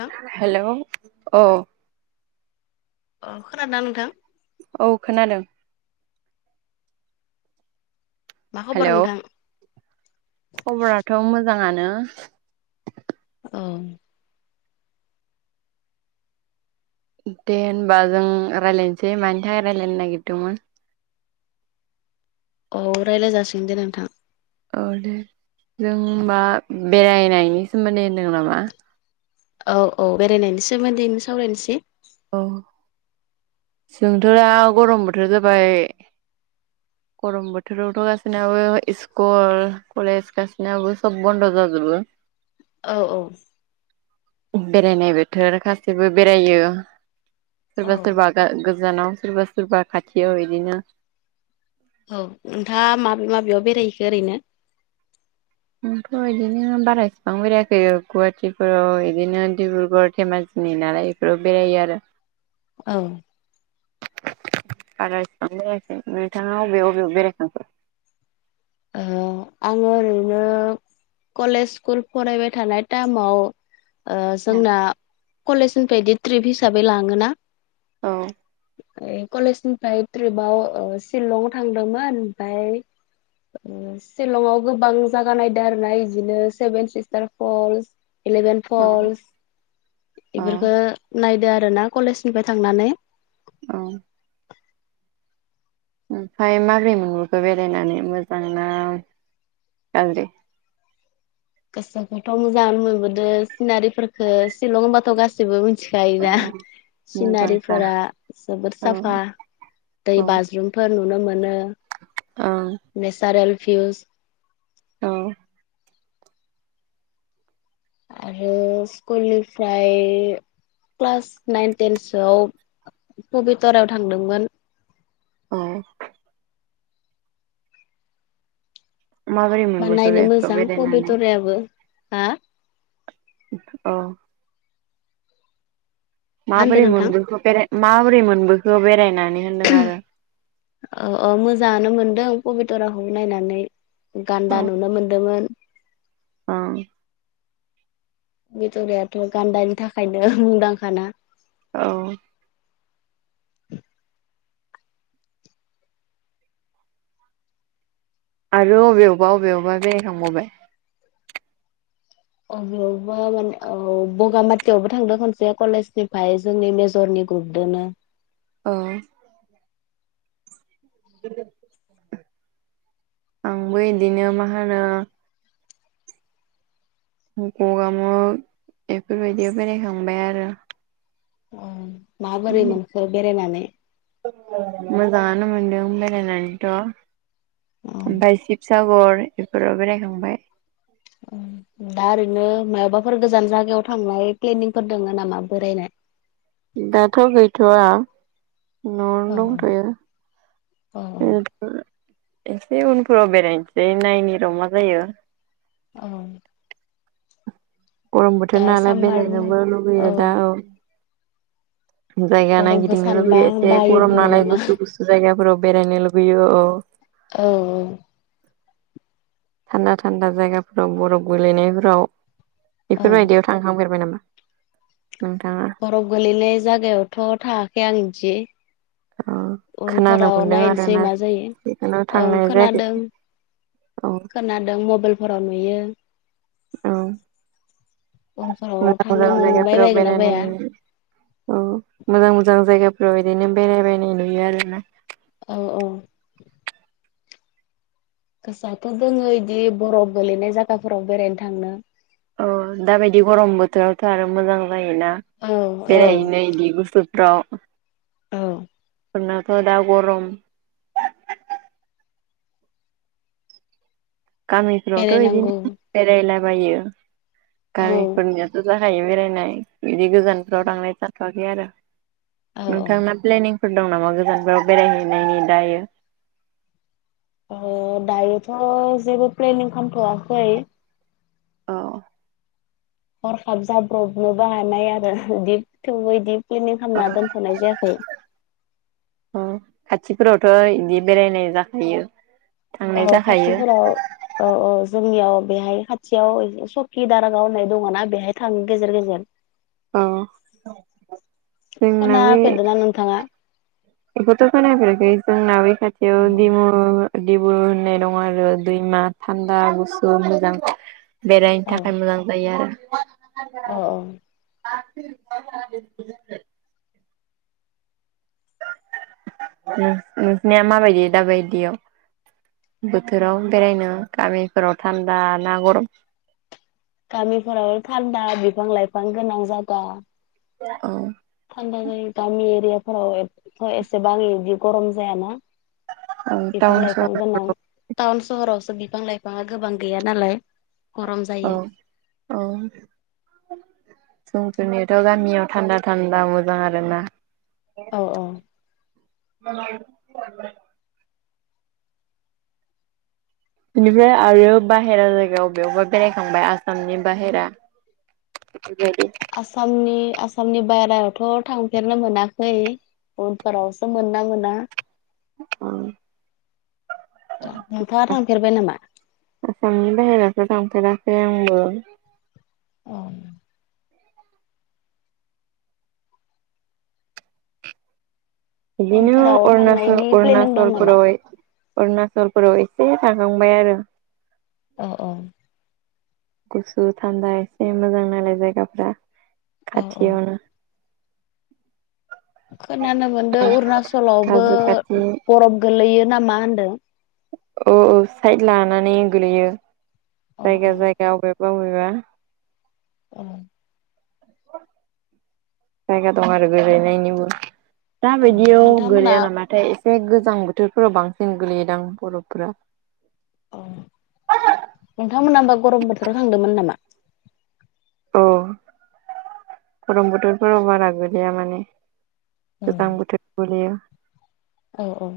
औ हेलौ अ अ खोनादो ना नोंथां औ खोनादों मा खब'र‌ हेलौ नोंथां खबराथ' मोजाङानो औ दे होनबा जों रायजलायनोसै मानि थाखाय रायजलायनो नागिरदोंमोन। औ रायलाय जासिगोन दे नोंथां। औ दे जों होनबा बेरायनायनि सोमोन्दै होनदों नामा। औ औ बेरायनायनि सोमोन्दैनो सावरायनोसै औ जोंथ' दा गरम बोथोर जाबाय [inaudible] गरम बोथोरावथ' गासिनाबो स्कुल कलेज गासैनाबो सब बन्द' जाजोबो औ औ। बेरायनाय बोथोर गासिबो बेरायो सोरबा औ सोरबा गोजानाव सोरबा सोरबा खाथियाव बिदिनो औ नोंथाङा माबे माबेयाव बेरायहैखो ओरैनो आंथ' बिदिनो बारा इसिबां बेरायाखै गुवाहाटिफोराव बिदिनो डिब्रुगड़ धेमाजि नि नालाय बेफोराव बेरायो आरो औ। बारा एसेबां बेरायाखै नोंथाङा अबेयाव अबेयाव बेरायखो ओ आङो ओरैनो कलेज स्कुल फरायबाय थानाय टाइमाव जोंना कलेजनिफ्राय बिदि ट्रिप हिसाबै लाङोना औ। कलेजनिफ्राय ट्रिपाव सिलं थांदोंमोन ओमफ्राय सिलंआव गोबां जागा नायदों आरोनाय बिदिनो सेभेन सिस्टार फल्स इलेभेन औ फलस औ बेफोरफोरखो नायदो आरो। आरोना कलेजनिफ्राय थांनानै औ। ओमफफ्राय मागै मंगुरखौ बेरायनानै मोजां ना। ओं दे। गोसोखौथ' मोजां मोनबोदों सिनारिफोरखो सिशलंबाथ' गाससिबो मिथि औ मिथिखायोना मोजांखा सिनारिफोरा जबोद औ साफा। दै औ बाज्रुमफोर नुनो मोनो ओं नेसारेल फिउस औ। आरो स्कलनिफ्राय क्लास नाइन टेनसोआव पबतराव थांदोंमोन औ। माबोरै होमा मोनबोखो नायनो बेखौ मोजां बेरायनानै पबेतराबो हा अ। मा होनदों माबोरै नोंथां मोनबोखो बे माबोरै मोनबोखो बेरायना। औ औ मोजाङानो मोनदों परबतझराखौ नायनानै। गान्दा नुनो मोनदोंमोन। अ। बेदरायाथ' गान्दानि थाखायनो मुंदांखा ना। औ। आरो अबेयावबा अबेयावबा बेेरायखांबावबाय। अबेयावबा माने औ बगामाथियावबो थांदों खनसे कलेजनिफ्राय जोंनि मेजरनि गुरदनो- औ। आंबो बिदिनो मा होनो गगा मुग बेफोरबायदियाव बेरायखांबाय आरो। माबोरै मोनखो बेरायनानै मोजाङानो मोनदों बेरायनानैथ' औ ओमफाय सागर बेफोराव बेरायखांबाय उम। दा ओरैनो माबाफोर गोजान जायगायाव थांनाय प्लेनिंफोर दङो नामा बोरायनाय? दाथ' गैथवा। औ नआवनो औ दांतो ओ। एसे उनफोराव बेरायनोसै नायनि र' मा जायो। औ। गरम दा बोथोर नालाय सामार बेरायनोबो लुुबैयो दा औ जायगा गरमखौ नायगिदिंनो सानबा लुुबैयो एसे गरम बायोबो नालाय नामा गुसु गुसु जायगाफोराव बेरायनो लुुबैयो औ औ औ। थान्दा थान्दा जायगाफोराव बरफ गोलैनायफोराव औ बेफोरबायदियाव थांखांफेरबाय नामा? नोंथाङा बरफ गोलैनाय जायगायावथ' थायाखै आं बिदि औ खोनानो उनफोराव मोनदों नायनोसै आरोना मा जायो। बेखौनो ओं थांनाय जायाखै खोनादों औ खोनादों मबाइलफोराव नुयो औ। उनफोराव मोजां थांनो मोजां मोनबाय जायगाफोराव बायगोन ना बाया बेनोनि औ मोजां मोजां जायगाफोराव बिदिनो बेरायबायनाय नुयो आरोना। औ औ। गोसोआथ' जोङो बिदि बरफ गोलैनाय जायगाफोराव बेरायनो थांनो। अ दाबायदि गरम बोथोरावथ' आरो मोजां। जायोना औ औ बेरायहैनो बिदि गुसफ्राव औ फोरनाथ' दा गरम गामिफोरावथ' बेरायनांगौ बिदिनो बेरायलाबायो औ गामिफोरनियाथा जा थायो बेरायनाय बिदि गोजानफ्राव थांनाय जाथ'वाखै आरो औ औ नोंथांना प्लेनिं फोर दं नामा गोजानफोराव बेरायहैनायनि दायो। अ दायोथ जेबो प्लेनिं खालामथवाखै औ। हरखाब जाब्रबनोबो हानाय आरो बिदि थेवबो बिदि प्लेनिं खालामना दोनथनाय जायाखै खाथिफोरावथ बिदि बेरायनाय जाखायो। थांनाय औ जाखायो। खाथिफोराव औ औ। जोंनियाव बेहाय खाथियाव सकि दारागाव होननाय दङना बेहाय थाङो गेजेर गेजेर औ जोंना खोना बै फेरदो ना नोंथाङा? बेखौथ खोनफेराखै जोंना बे खाथियाव औ दिमुर दिबुल होननाय दं आरो दैमा थान्दा गुसु मोजां बेरायनो औ थाखाय मोजां जायो औ आरो [inaudible] नोंसिनिया माबायदि दाबायदियाव? बोथोराव बेरायनो गामिफोराव थान्दा ना गरम गामिफोराव थान्दा बिफां लाइफां गोनां जागा औ। थान्दा जायो गामि एरियाफोराव एथ एसे बिदि गरम जायाना औ बिफां टाउन लाइफां सहर गोनां टाउन सहरावसो बिफां लाइफाङा गोबां गैया नालाय गरम औ जायो। समफोरनिथ गामियाव थान्दा थान्दा मोजां आरो ना औ औ। [unintelligible] बेनिफ्राय आरो बाहेरा जायगायाव बेयावबा बेरायखांबाय आसामनि बाहेरा [inaudible] बेबायदि आसामनि आसामनि बायेरायावथ थांफेरनो मोनाखै उनफोरावसो मोनोना मोना। बा औ नोंथाङा थांफेरबाय नामा आसामनि बाहेराफ्राव थांफेराखै आंबो औ बिदिनो उनफोराव अरुणाचल थांनायनि प्लेनिं दं नामा? अरुणाचलफोरावहाय अरुणाचलफोराव एसे थाखांबाय आरो अ औ गुसु थान्दा एसे मोजां नलाय जायगाफ्रा औ औ खाथियावनो खोनानो मोनदों अरुनााचलावबो हाजो खाथि बरफ गोलैयो नामा होनदों औ औ साइद लानानै गोलैयो अ अ जायगा जायगा अबे अबेबा ओं जायगा दं आरो गोलैनायनिबो अ दााबायदियाव नोंथांमोना गोलैया नामाथाय जेरै गोजां बोथोरफोराव बांसिन गोलैयोदां बरफफोरा नोंथांमोना होमबा गरम बोथोराव थांदोंमोन नामा? औ गरम बोथोरफोराव बारा गोगलैया माने गोजां बोथोराव गोलैयो औ औ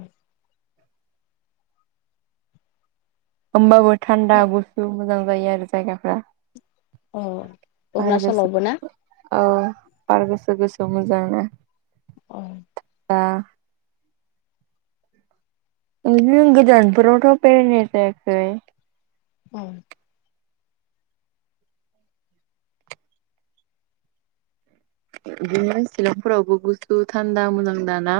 होमबाबो थान्दा गुसु मोजां जायो आरो जायगाफोरा अ अरुनाचलावबो ना औ बार गुसु गुसु मोजांना ओमह बा उहोम गोजानफोरावथ बेरायनाय जायाखै औ बिदिनो शिलंफोरावबो गुसु थान्दा मोजां दा ना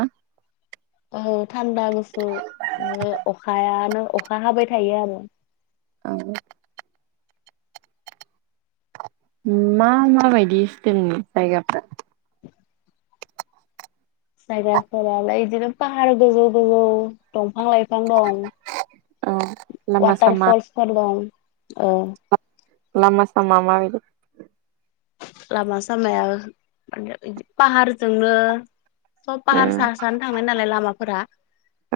औ थान्दा गुसु ओ अखायानो अखा हाबाय थायो आरो ओं मा मा बायदि स्टेइलनि जायगाफ्रा जायगाफोरालाय बिदिनो पाहार गोजौ गोजौ दं फां लाइफां दं औ लामा वाटार सामा फलसफोर दं औ लामा सामा मा बायदि लामा सामाया माने बिदि पाहारजोंनो सब पाहार उम साहा सा सा नो थांनाय नालाय लामाफोरा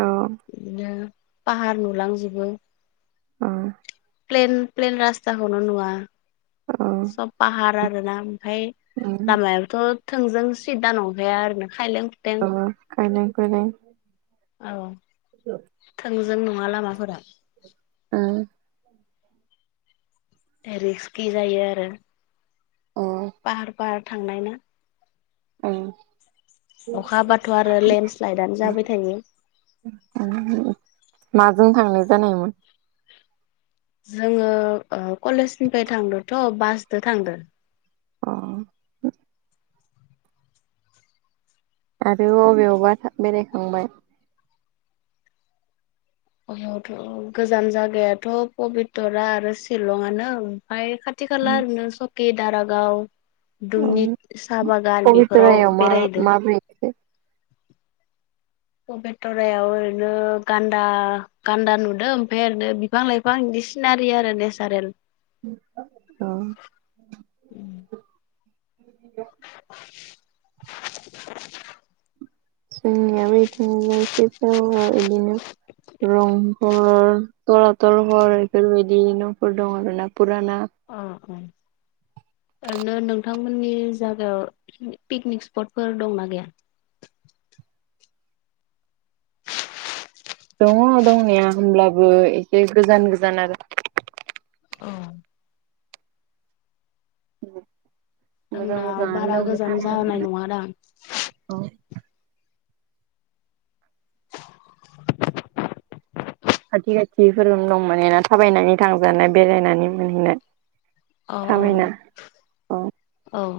औ बिदिनो पाहार नुलांजोबो ओं प्लेन प्लेन रासताखौनो नुवा औ सब पाहार आरोना ओमफाय उम लामायाबोथ थोंजों सिदा नंखया आरो ना खायलें खुथें औ औ खायलें खुइलें औ गो जों नङा लामाफोरा हो रिस्कि जायो आरो ओं थांनायनो औ अखा हाबाथ आरो लेन्ड स्लाइदानो जाबाय थायो माजों थांनाय जानायमोन जोङो ओ कलेजनिफ्राय थांदोंथ बासजों थांदो अ आरो अबेयावबा था बेरायखांबाय? [unintelligible] गोजान जगायाथ पबितरा आरो शिलंङानो ओमफाय खाथ थि खाला आरैनो सखि दारागाव दुमनिक साहा बागान बेफोराव पबितरायाव मा बेराय हैदो [inaudible] पबितरायाव ओरैनो गान्दा गान्दा नुदों ओमफाय ओरैनो बिफां लाइफां सिनारि आरो नेसारेल औ अ [inaudible] [inaudible] [inaudible] रंघर तलातलफोर बेफोरबायदिनो न'फोर दङ आरोना फुराना अ अ ओरैनो नोंथांमोननि जागायाव पिकनिक स्पटफोर दंना गैया? [inaudible] दङ दंनाया होमब्लाबो एसे गोजान गोजान आरो औ उम [inaudible] मोजां जोंनाव बारा मोजाङानो गोजान जानाय दं नङादां [unintelligible] अ खाथि खाथिफोरनो दं माने ना थाबायनानै थांजानाय बेरायनानै मोनहैनाय अ अ थाबायना औ औ औ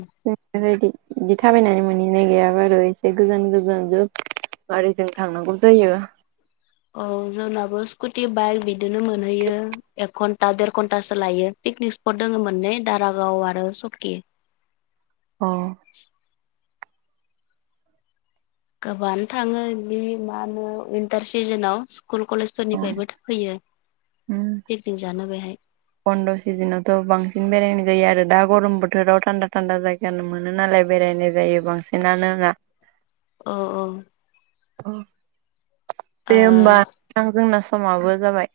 बिदि थाबायनानै मोनैनाय गैया आरो एसे गोजान गोजान जोब गारिजों थांनांगौ जायो औ जोंनाबो स्कुटि बाइक बिदिनो मोनहैयो एक घन्टा देर घन्टासो लायो। पिकनिक स्पट दङ मोननै दारागाव आरो सकि । औ गोबाङानो थाङो बिदि मा होनो उइन्टार सिजोनाव स्कुल औ कलेजफोरनिफ्रायबो फैयो पिकनिक जानो बेहाय। तान्दा सिजोनावथ' बांसिन बेरायनाय जायो आरो दा ग'रम बोथोराव थान्दा थान्दा जायगानो मोनो नालाय। बेरायनाय जायो बांसिनानो, औ [unintelligible] अ दे ओ होमबा नोंथां, जोंना समाबो जाबाय।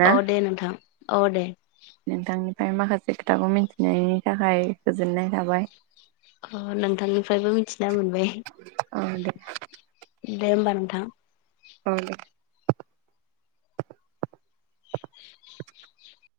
ना औ दे नोंथां औ दे। ओमफ्राय माखासे खोथाखौ मिथि होनायनि थाखाय गोजोननाय थाबाय। अ नोंथांनिफ्रायबो मिथिना मोनबाय औ दे दे होमबा नों नोंथां औ [inaudible]